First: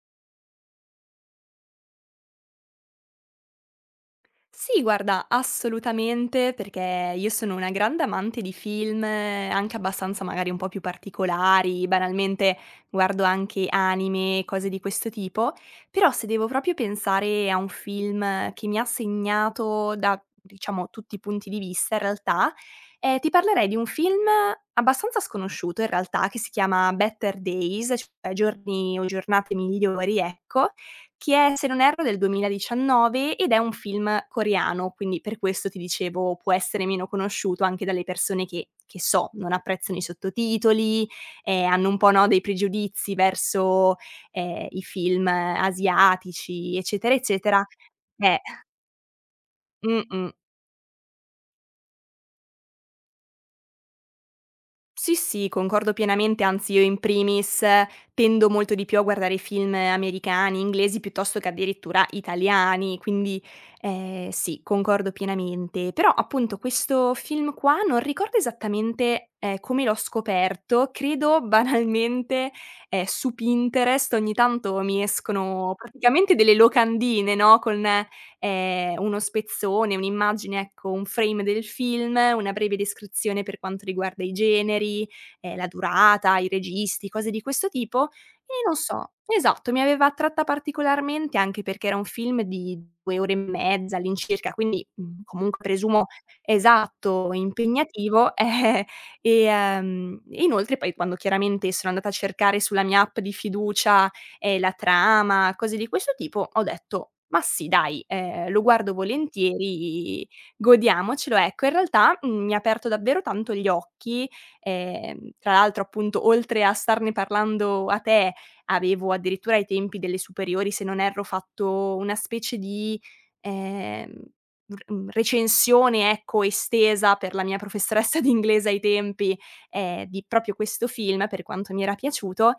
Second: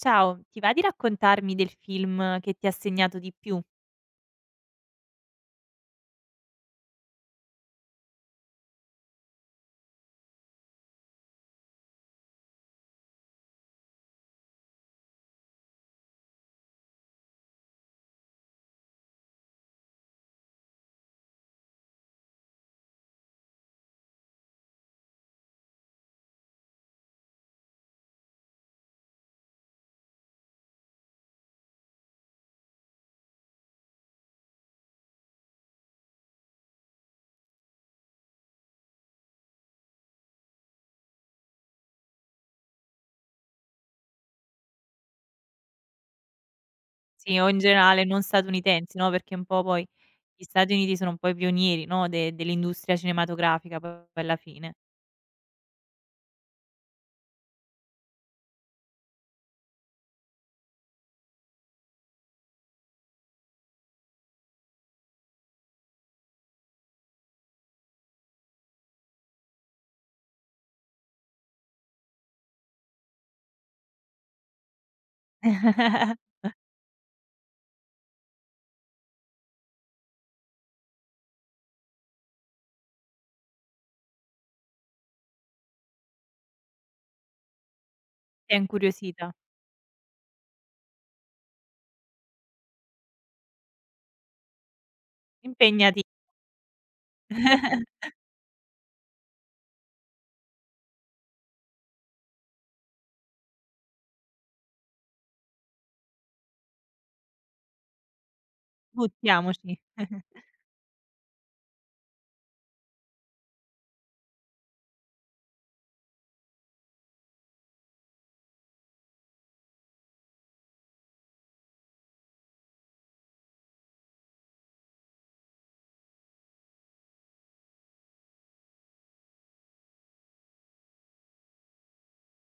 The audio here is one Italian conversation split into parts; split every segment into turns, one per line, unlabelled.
Ciao, ti va di raccontarmi del film che ti ha segnato di più?
Sì, guarda, assolutamente, perché io sono una grande amante di film, anche abbastanza magari un po' più particolari, banalmente guardo anche anime, cose di questo tipo, però se devo proprio pensare a un film che mi ha segnato da, diciamo, tutti i punti di vista in realtà, ti parlerei di un film abbastanza sconosciuto in realtà, che si chiama Better Days, cioè giorni o giornate migliori, ecco, che è, se non erro, del 2019 ed è un film coreano, quindi per questo ti dicevo può essere meno conosciuto anche dalle persone che so, non apprezzano i sottotitoli, hanno un po', no, dei pregiudizi verso, i film asiatici, eccetera,
Sì, o in
eccetera.
generale non
Eh,
statunitensi, no, perché un po' poi
mh-mh.
gli Stati Uniti sono un po' i pionieri, no, de dell'industria cinematografica poi alla fine.
Sì, sì, concordo pienamente, anzi io in primis tendo molto di più a guardare film americani, inglesi piuttosto che addirittura italiani, quindi sì, concordo pienamente. Però appunto questo film qua non ricordo esattamente come l'ho scoperto, credo banalmente su Pinterest ogni tanto mi escono praticamente delle locandine, no? Con uno spezzone, un'immagine, ecco, un frame del film, una breve descrizione per quanto riguarda i generi, la durata, i registi, cose di questo tipo.
Ti ha
E non so
incuriosita?
esatto, mi aveva attratta particolarmente anche perché era un film di 2 ore e mezza all'incirca, quindi, comunque
Impegnati
presumo esatto, impegnativo, eh, e inoltre poi quando chiaramente sono andata a cercare sulla mia app di fiducia la trama, cose di questo tipo, ho detto: "Ma sì dai, lo guardo
buttiamoci.
volentieri, godiamocelo", ecco. In realtà, mi ha aperto davvero tanto gli occhi, tra l'altro appunto oltre a starne parlando a te, avevo addirittura ai tempi delle superiori, se non erro, fatto una specie di, ehm, recensione, ecco, estesa per la mia professoressa di inglese ai tempi, di proprio questo film, per quanto mi era piaciuto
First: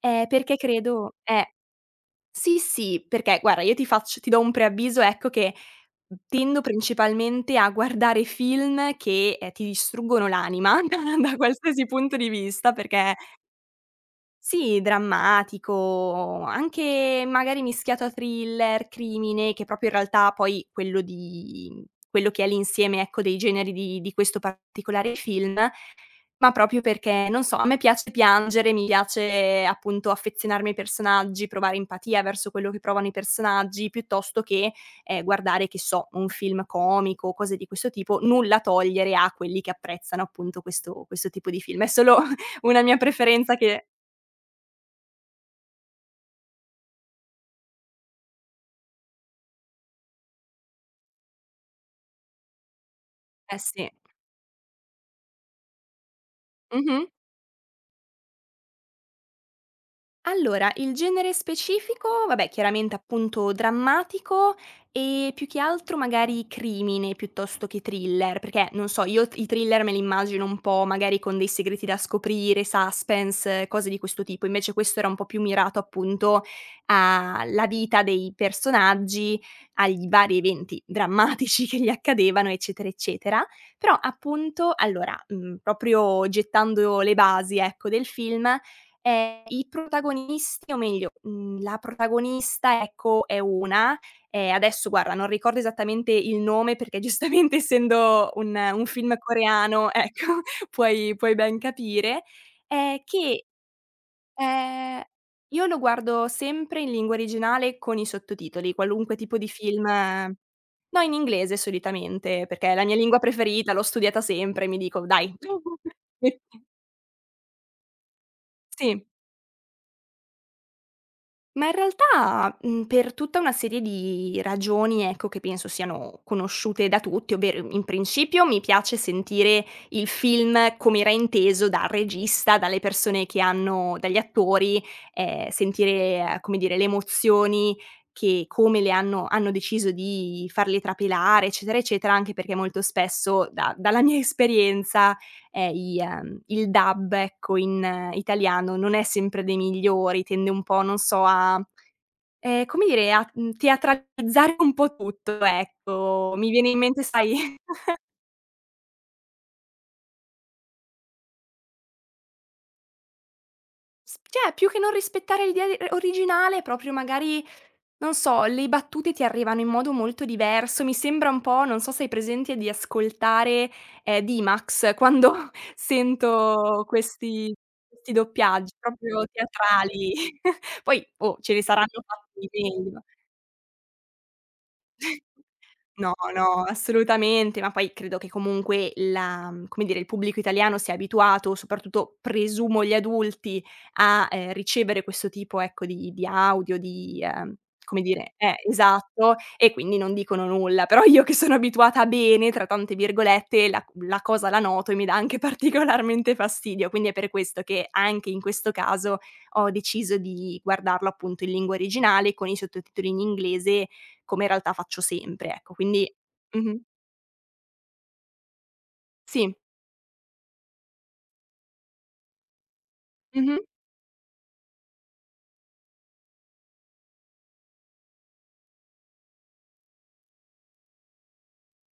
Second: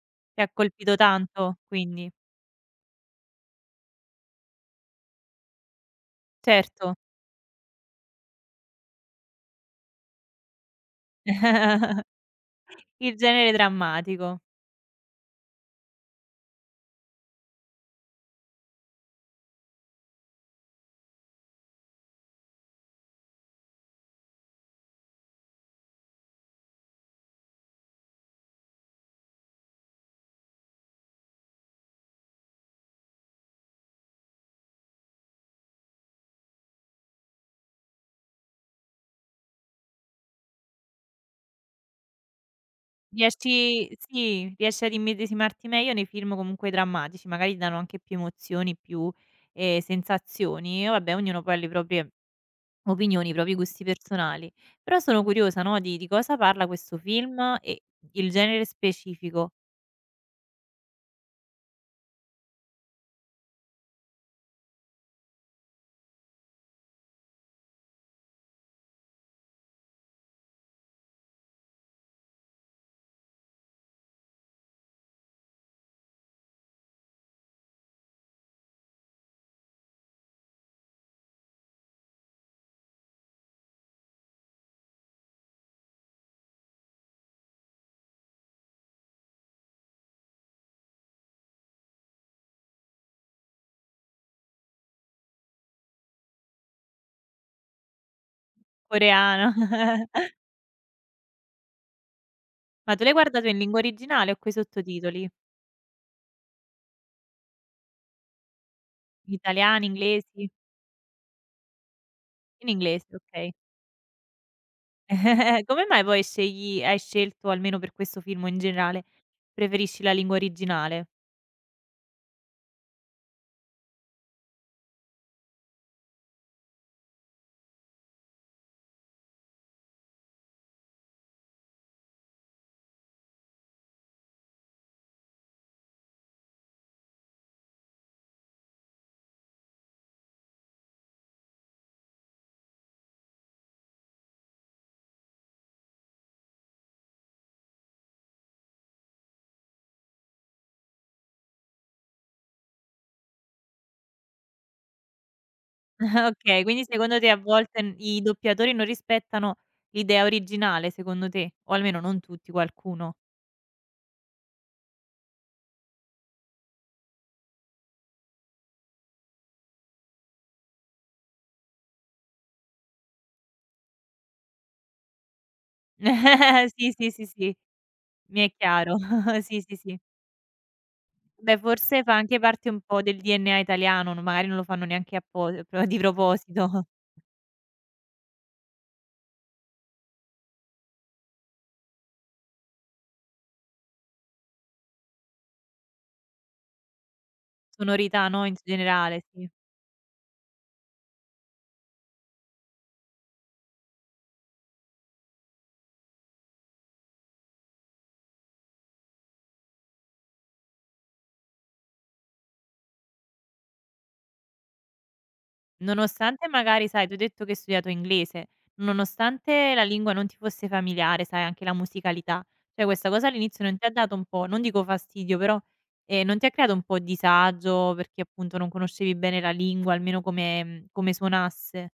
Ti ha
perché
colpito
credo
tanto quindi?
sì, sì, perché guarda io ti do un preavviso ecco che tendo
Certo.
principalmente a guardare film che, ti distruggono l'anima da qualsiasi punto di vista, perché
Il genere drammatico.
sì, drammatico, anche magari mischiato a thriller, crimine, che proprio in realtà poi quello che è l'insieme, ecco, dei generi di questo particolare film ma proprio perché, non so, a me piace piangere, mi piace appunto affezionarmi ai personaggi, provare empatia verso quello che provano i personaggi, piuttosto che, guardare, che so, un film comico o cose di questo tipo, nulla togliere a quelli che apprezzano appunto questo tipo di film. È solo una mia preferenza che
Riesci sì, riesci ad immedesimarti meglio nei film comunque drammatici, magari danno anche più emozioni, più, sensazioni. Vabbè, ognuno poi ha le proprie opinioni, i propri
eh
gusti
sì.
personali. Però sono curiosa, no, di cosa parla questo
Mh-mh.
film e il genere specifico,
Allora, il genere specifico, vabbè chiaramente appunto drammatico e più che altro magari crimine piuttosto che thriller, perché non so, io i thriller me li immagino un po' magari con dei segreti da scoprire, suspense, cose di questo tipo, invece questo era un po' più mirato appunto alla vita dei personaggi, agli vari eventi drammatici che gli accadevano, eccetera, eccetera. Però appunto, allora, proprio gettando le basi, ecco, del film. I protagonisti o meglio, la protagonista, ecco, è una, adesso guarda non ricordo esattamente il nome perché giustamente essendo un film
coreano.
coreano, ecco, puoi ben capire,
Ma
ehm,
tu l'hai guardato
che,
in lingua originale o coi
ehm
sottotitoli?
io lo guardo sempre in lingua originale con i sottotitoli, qualunque tipo di film
Italiani, inglesi?
no, in inglese solitamente,
In
perché è la mia
inglese,
lingua
okay.
preferita, l'ho studiata sempre, mi dico: "Dai"
Come mai poi
metti
scegli hai scelto, almeno per questo film o in generale,
sì.
preferisci la lingua originale?
Ma in realtà, per tutta una serie di ragioni, ecco, che penso siano conosciute da tutti, ovvero in principio mi piace sentire il film come era inteso dal regista, dalle persone che hanno dagli attori, sentire, come dire, le emozioni che come le hanno hanno deciso di farle trapelare, eccetera, eccetera, anche perché molto spesso da dalla mia esperienza i il dub ecco in italiano non è sempre dei migliori, tende un po', non so, a come dire, a, teatralizzare un po' tutto,
Ah,
ecco. Mi
okay,
viene in
quindi
mente
secondo te
sai,
a volte n i doppiatori non rispettano l'idea originale, secondo te? O almeno non tutti, qualcuno.
s cioè più che non rispettare l'idea de originale, proprio magari non so, le battute ti arrivano in modo molto diverso, mi sembra un po' non so se hai presente di ascoltare, D-Max quando sento
Sì, sì, sì,
questi
sì,
questi
mi è
doppiaggi
chiaro.
proprio
Sì, sì, sì.
teatrali. Poi, oh, ce
Beh,
ne
forse
saranno
fa anche
fatti di
parte un po'
meglio.
del DNA italiano, no magari non lo fanno neanche appos pro di
No, no,
proposito.
assolutamente, ma poi credo che comunque come dire, il pubblico italiano sia abituato, soprattutto presumo gli adulti, a, ricevere questo tipo, ecco, di audio, di come
Sonorità,
dire
no, in generale,
esatto,
sì.
e quindi non dicono nulla. Però io che sono abituata "bene", tra tante virgolette, la cosa la noto e mi dà anche particolarmente fastidio. Quindi è per questo che anche in questo caso ho deciso di guardarlo appunto in lingua originale con i sottotitoli in inglese come in realtà faccio sempre, ecco. Quindi
Nonostante
mh-mh.
magari, sai, tu hai detto che hai studiato inglese,
Sì.
nonostante la lingua non ti fosse familiare, sai, anche la musicalità, cioè questa cosa
Mh-mh.
all'inizio non ti ha dato un po', non dico fastidio, però, non ti ha creato un po' disagio perché appunto non conoscevi bene la lingua, almeno come mhmm, come suonasse?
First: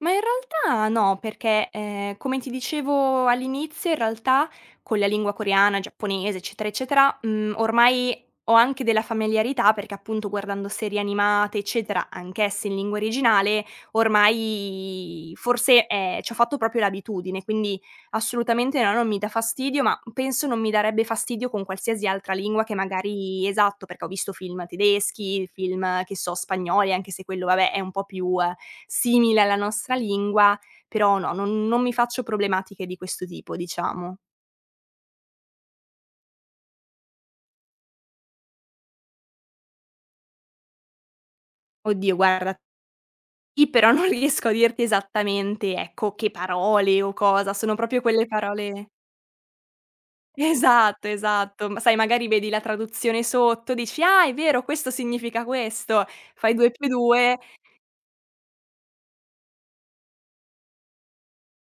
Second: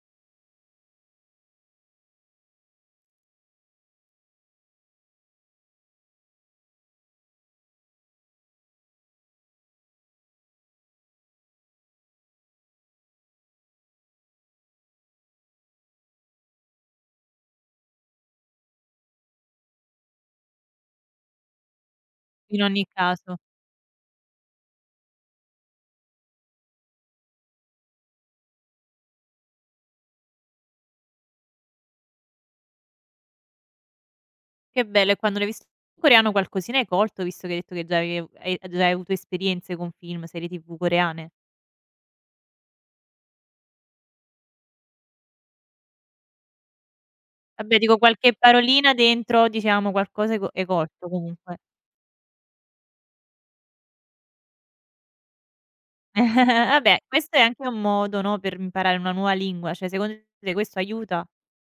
Ma in realtà no, perché, come ti dicevo all'inizio, in realtà con la lingua coreana, giapponese, eccetera, eccetera, ormai ho anche della familiarità perché appunto guardando serie animate, eccetera, anch'esse in lingua originale, ormai forse, c'ho fatto proprio l'abitudine, quindi assolutamente no, non mi dà fastidio, ma penso non mi darebbe fastidio con qualsiasi altra
In
lingua che
ogni caso.
magari esatto, perché ho visto film tedeschi, film, che so, spagnoli, anche se quello vabbè è un po' più simile alla nostra lingua, però no, non mi faccio problematiche di questo tipo, diciamo.
Che bello, e quando l'hai visto in coreano qualcosina hai colto, visto che hai detto che già avev hai già hai avuto esperienze con film, serie TV coreane?
Oddio guarda, sì, però non riesco a dirti esattamente, ecco, che parole o cosa, sono
Vabbè dico
proprio quelle
qualche
parole
parolina dentro, diciamo qualcosa hai colto
esatto,
comunque.
esatto. Ma sai, magari vedi la traduzione sotto, dici: "Ah, è vero, questo significa questo." Fai 2 più
Vabbè, questo
2
è anche un modo, no, per imparare una nuova lingua, cioè secondo te questo aiuta?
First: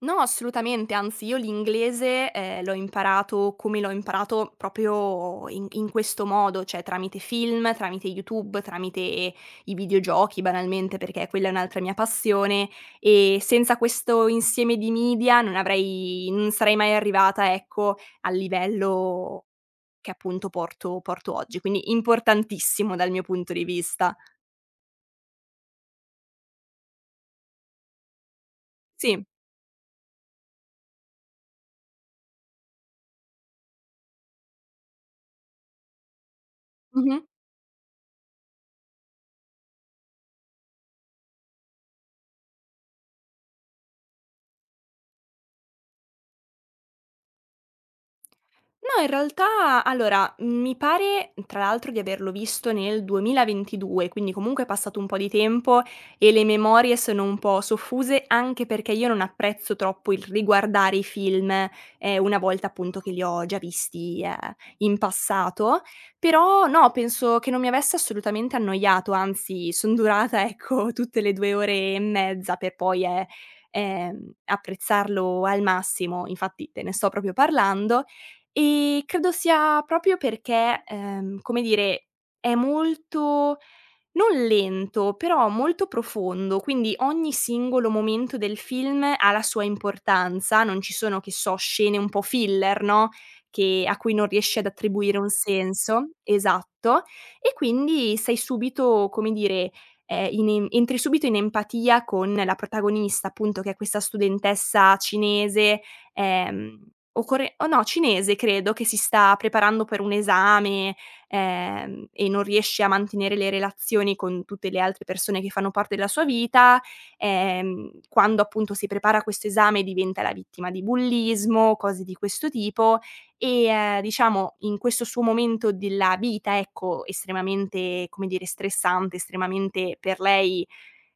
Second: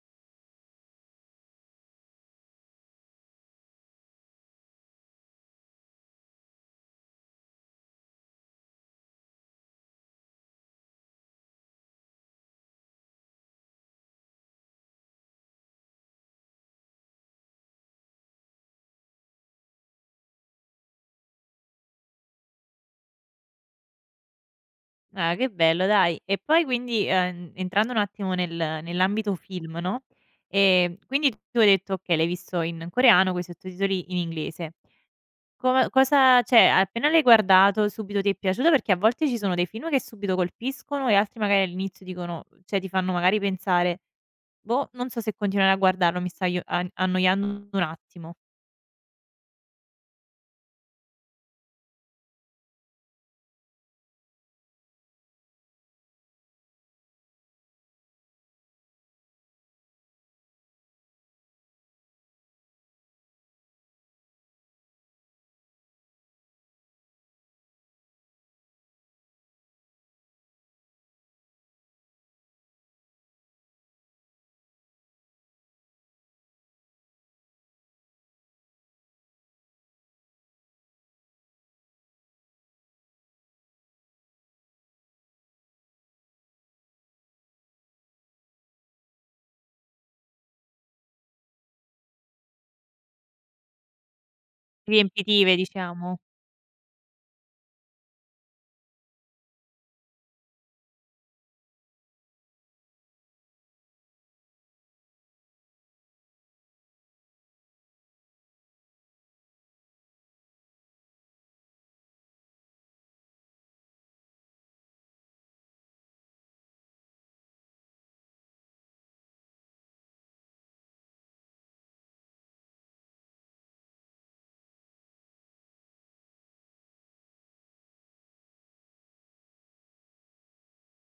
no, assolutamente, anzi io l'inglese, l'ho imparato come l'ho imparato proprio in questo modo, cioè tramite film, tramite YouTube, tramite i videogiochi banalmente, perché quella è un'altra mia passione e senza questo insieme di media non sarei mai arrivata, ecco, al livello che appunto porto oggi, quindi importantissimo dal mio punto di vista.
Ah, che bello dai. E poi quindi, entrando un attimo
Sì.
nell'ambito film, no, quindi tu hai detto: "Okay, l'hai visto in coreano coi sottotitoli in inglese." Come, cosa, cioè, appena l'hai
Mh-mh.
guardato subito ti è piaciuto? Perché a volte ci sono dei film che subito colpiscono e altri magari all'inizio dicono, cioè ti fanno magari pensare: "Boh, non so se continuare a guardarlo, mi sta aio a annoiando un attimo."
No, in realtà allora, mi pare tra l'altro di averlo visto nel 2022, quindi comunque è passato un po' di tempo e le memorie sono un po' soffuse, anche perché io non apprezzo troppo il riguardare i film, una volta appunto che li ho già visti, in passato. Però no, penso che non mi avesse assolutamente annoiato, anzi son durata ecco tutte le 2 ore e mezza per poi, apprezzarlo al massimo, infatti te ne sto proprio parlando. Credo sia proprio perché, come dire, è molto non lento, però molto profondo, quindi ogni singolo momento del film ha la sua importanza, non ci sono, che so, scene un po' filler, no, che a cui non riesci ad attribuire un
Riempitive
senso
diciamo.
esatto, e quindi sei subito, come dire, in em entri subito in empatia con la protagonista, appunto, che è questa studentessa cinese, ehm, o core o no, cinese credo, che si sta preparando per un esame e non riesce a mantenere le relazioni con tutte le altre persone che fanno parte della sua vita, quando appunto si prepara a questo esame diventa la vittima di bullismo, cose di questo tipo diciamo in questo suo momento della vita, ecco, estremamente, come dire, stressante, estremamente per lei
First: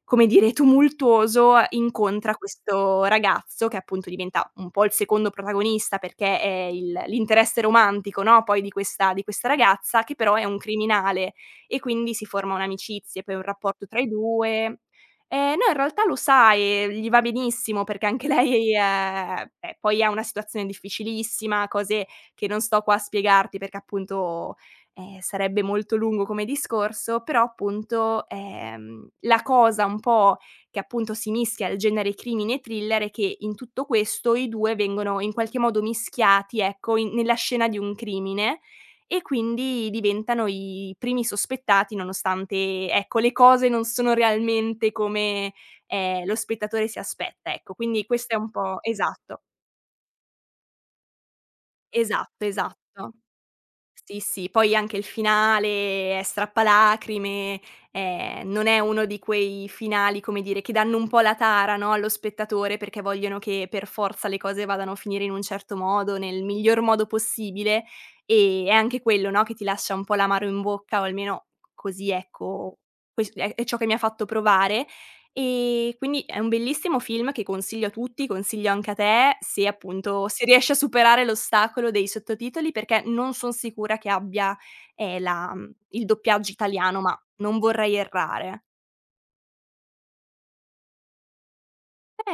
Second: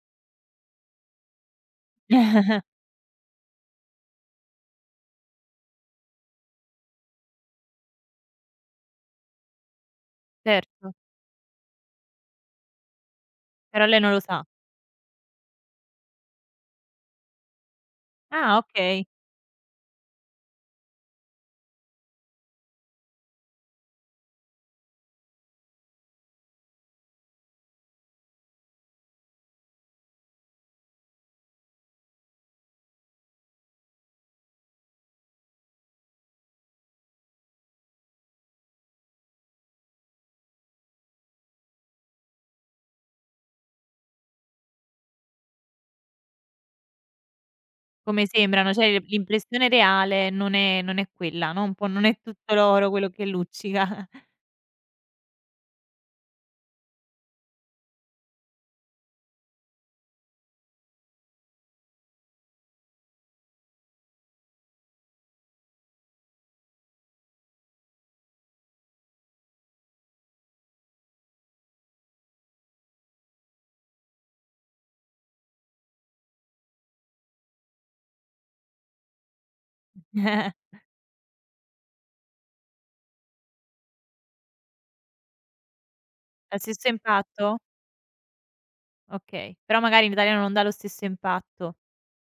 come dire, tumultuoso, incontra questo ragazzo che appunto diventa un po' il secondo protagonista perché è il l'interesse romantico, no, poi di questa ragazza, che però è un
Certo,
criminale e quindi si forma un'amicizia e poi un
però
rapporto
lei
tra i
non lo sa.
2. No, in realtà lo sa e gli va benissimo perché anche
Ah
lei,
okay,
beh, poi ha una situazione difficilissima, cose che non sto qua a spiegarti perché appunto sarebbe molto lungo come discorso, però appunto, la cosa un po' che appunto si mischia al genere crimine e thriller è che in tutto questo i 2 vengono in qualche modo mischiati, ecco, in nella scena di un crimine e quindi diventano i primi sospettati nonostante, ecco, le cose non sono realmente come, lo spettatore si aspetta, ecco. Quindi
come
questo è un
sembrano,
po'
cioè
esatto,
l'impressione reale non è quella, no, un po' non è
esatto,
tutto l'oro quello
esatto.
che luccica.
Sì, sì, poi anche il finale è strappalacrime, non è uno di quei finali, come dire, che danno un po' la tara, no, allo spettatore perché vogliono che per forza le cose vadano a finire in un certo modo, nel miglior modo possibile, è anche quello, no, che ti lascia un po' l'amaro in bocca o almeno così ecco, ques è ciò che mi ha fatto provare. Quindi è un bellissimo film che consiglio a tutti, consiglio anche a te, se riesci a superare l'ostacolo dei sottotitoli, perché non son sicura che abbia, il doppiaggio
Ha lo stesso
italiano, ma
impatto?
non vorrei errare.
Okay, però magari in italiano non dà lo stesso impatto.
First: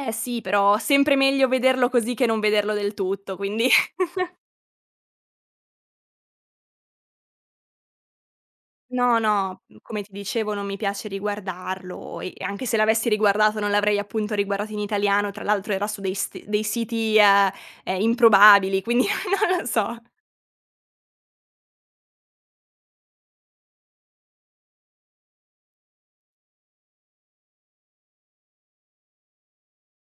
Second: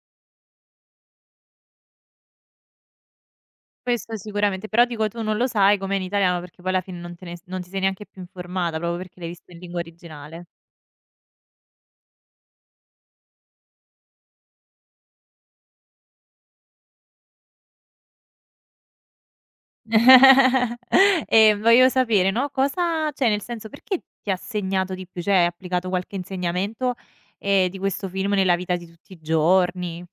Eh sì, però sempre meglio vederlo così che non vederlo del tutto, quindi
Questo sicuramente, però dico tu non lo sai com'è in italiano perché poi alla fine non te ne non ti sei neanche più informata proprio
no,
perché l'hai visto in
no, mhmm,
lingua
come ti
originale.
dicevo non mi piace riguardarlo e anche se l'avessi riguardato non l'avrei appunto riguardato in italiano, tra l'altro era su dei st dei siti, improbabili, quindi non lo so.
E voglio sapere, no, cosa, cioè nel senso, perché ti ha segnato di più? Cioè, hai applicato qualche insegnamento, di questo film nella vita di tutti i giorni?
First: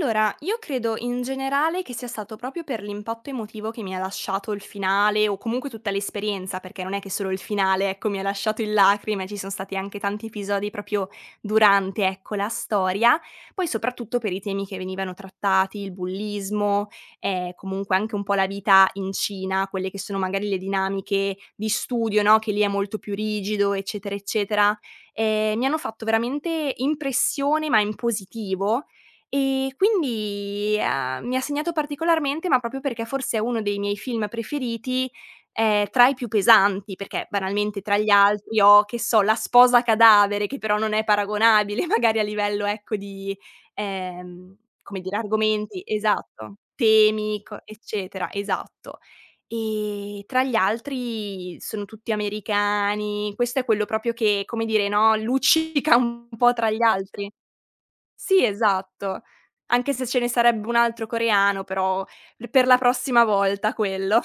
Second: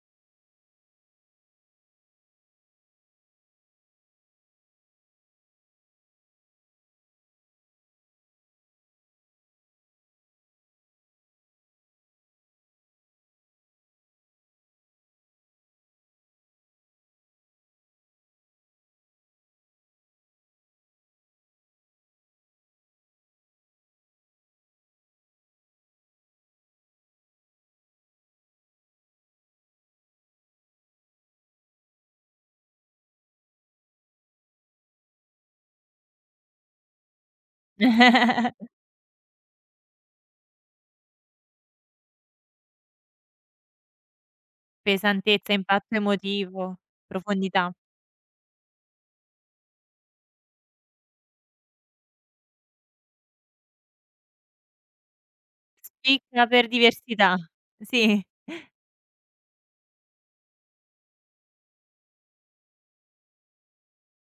Allora, io credo in generale che sia stato proprio per l'impatto emotivo che mi ha lasciato il finale o comunque tutta l'esperienza, perché non è che solo il finale, ecco, mi ha lasciato in lacrime, ci sono stati anche tanti episodi proprio durante, ecco, la storia. Poi soprattutto per i temi che venivano trattati, il bullismo, comunque anche un po' la vita in Cina, quelle che sono magari le dinamiche di studio, no? Che lì è molto più rigido, eccetera, eccetera. Mi hanno fatto veramente impressione, ma in positivo e quindi, mi ha segnato particolarmente, ma proprio perché forse è uno dei miei film preferiti, tra i più pesanti, perché banalmente tra gli altri ho, che so, La sposa cadavere, che però non è paragonabile magari a livello, ecco, di, ehm, come dire,
Pesantezza,
argomenti
impatto
esatto,
emotivo,
temi, co
profondità.
eccetera, esatto. E tra gli altri sono tutti americani, questo è quello proprio che, come dire, no, luccica un
Spicca
po'
per
tra gli altri.
diversità. Sì.
Sì, esatto. Anche se ce ne sarebbe un altro coreano, però l per la prossima volta quello.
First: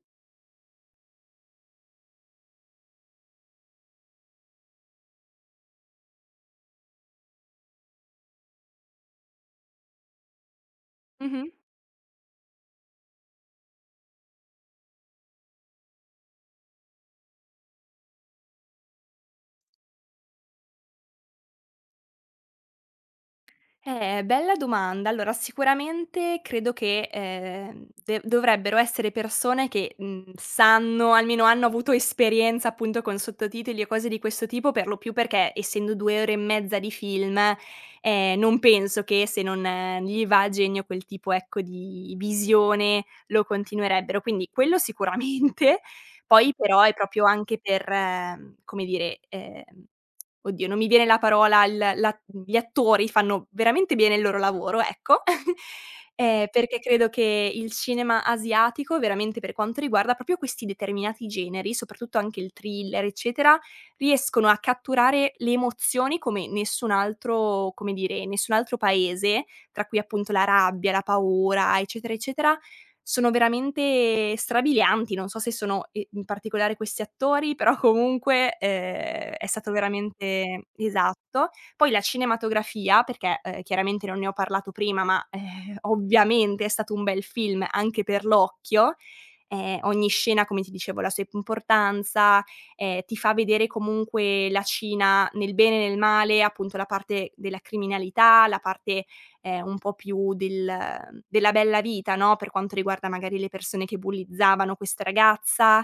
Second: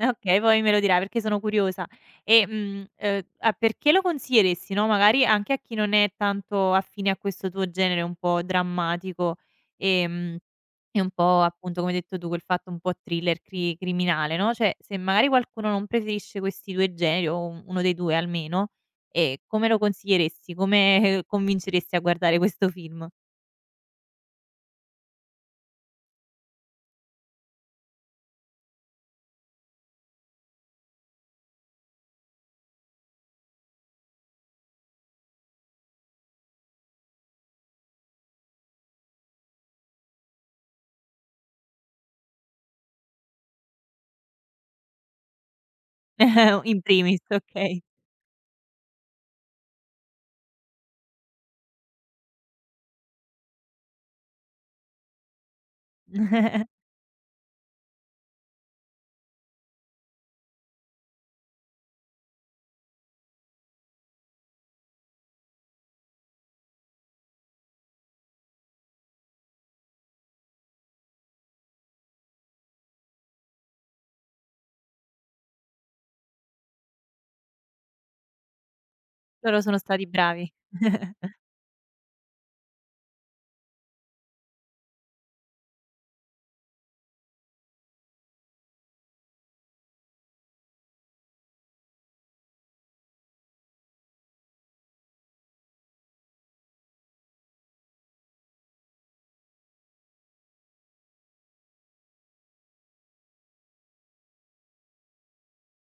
Eh okay, poi me lo dirai perché sono curiosa. E, mhmm, a perché lo consiglieresti, no, magari anche a chi non è tanto affine a questo tuo genere un po' drammatico, ehm, e un po'
Mh-mh.
appunto, come hai detto tu, quel fatto un po' thriller criminale, no, cioè se magari qualcuno non preferisce questi 2 generi o u uno dei 2 almeno, come lo consiglieresti? Come convinceresti a guardare questo film?
Bella domanda. Allora, sicuramente credo che, de dovrebbero essere persone che, mhmm, sanno, almeno hanno avuto esperienza appunto con sottotitoli e cose di questo tipo, per lo più perché essendo 2 ore e mezza di film, non penso che se non gli va a genio quel tipo, ecco, di visione lo continuerebbero. Quindi quello sicuramente. Poi
In
però è
primis,
proprio anche
okay.
per, come dire, Oddio, non mi viene la parola, il la gli attori fanno veramente bene il loro lavoro, ecco, perché credo che il cinema asiatico, veramente per quanto riguarda proprio questi determinati generi, soprattutto anche il thriller, eccetera, riescono a catturare le emozioni come nessun altro come dire, nessun altro paese, tra cui appunto la rabbia, la paura, eccetera, eccetera, sono veramente strabilianti. Non so se sono i in particolare questi attori, però comunque, è
Loro
stato
sono stati bravi.
veramente esatto. Poi la cinematografia, perché, chiaramente non ne ho parlato prima, ma, ovviamente è stato un bel film anche per l'occhio. Ogni scena, come ti dicevo, ha la sua importanza, ti fa vedere comunque la Cina nel bene e nel male, appunto la parte della criminalità, la parte un po' più del della bella vita, no, per quanto riguarda magari le persone che bullizzavano questa ragazza,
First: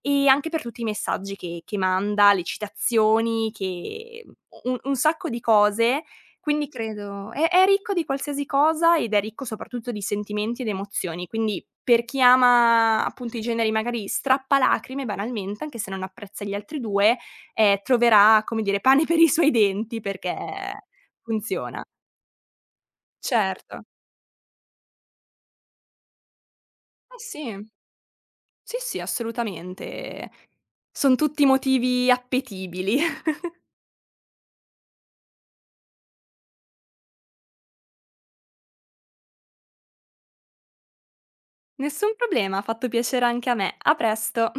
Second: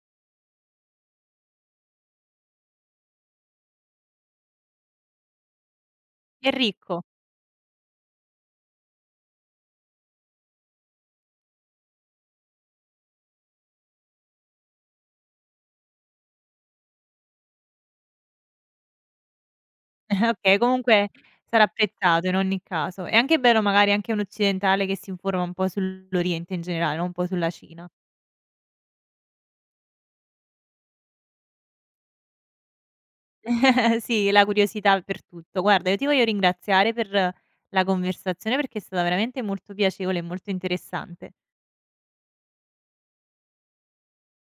e anche per tutti i messaggi che manda, le citazioni che u un sacco di cose,
È
quindi
ricco.
credo è ricco di qualsiasi cosa ed è ricco soprattutto di sentimenti ed emozioni, quindi per chi ama appunto i generi magari strappalacrime banalmente, anche se non apprezza gli altri 2, troverà, come dire, pane per i suoi denti perché
Okay, comunque sarà
funziona.
apprezzato in ogni caso. È anche bello
Certo.
magari anche un occidentale che si informa un po' sull'Oriente in generale, non un
Eh
po' sulla
sì,
Cina.
sì, sì, assolutamente. Son tutti motivi appetibili.
Sì, la curiosità per tutto. Guarda, io ti voglio ringraziare per la conversazione perché è stata veramente molto piacevole e molto interessante.
Nessun problema, ha fatto piacere anche a me. A presto.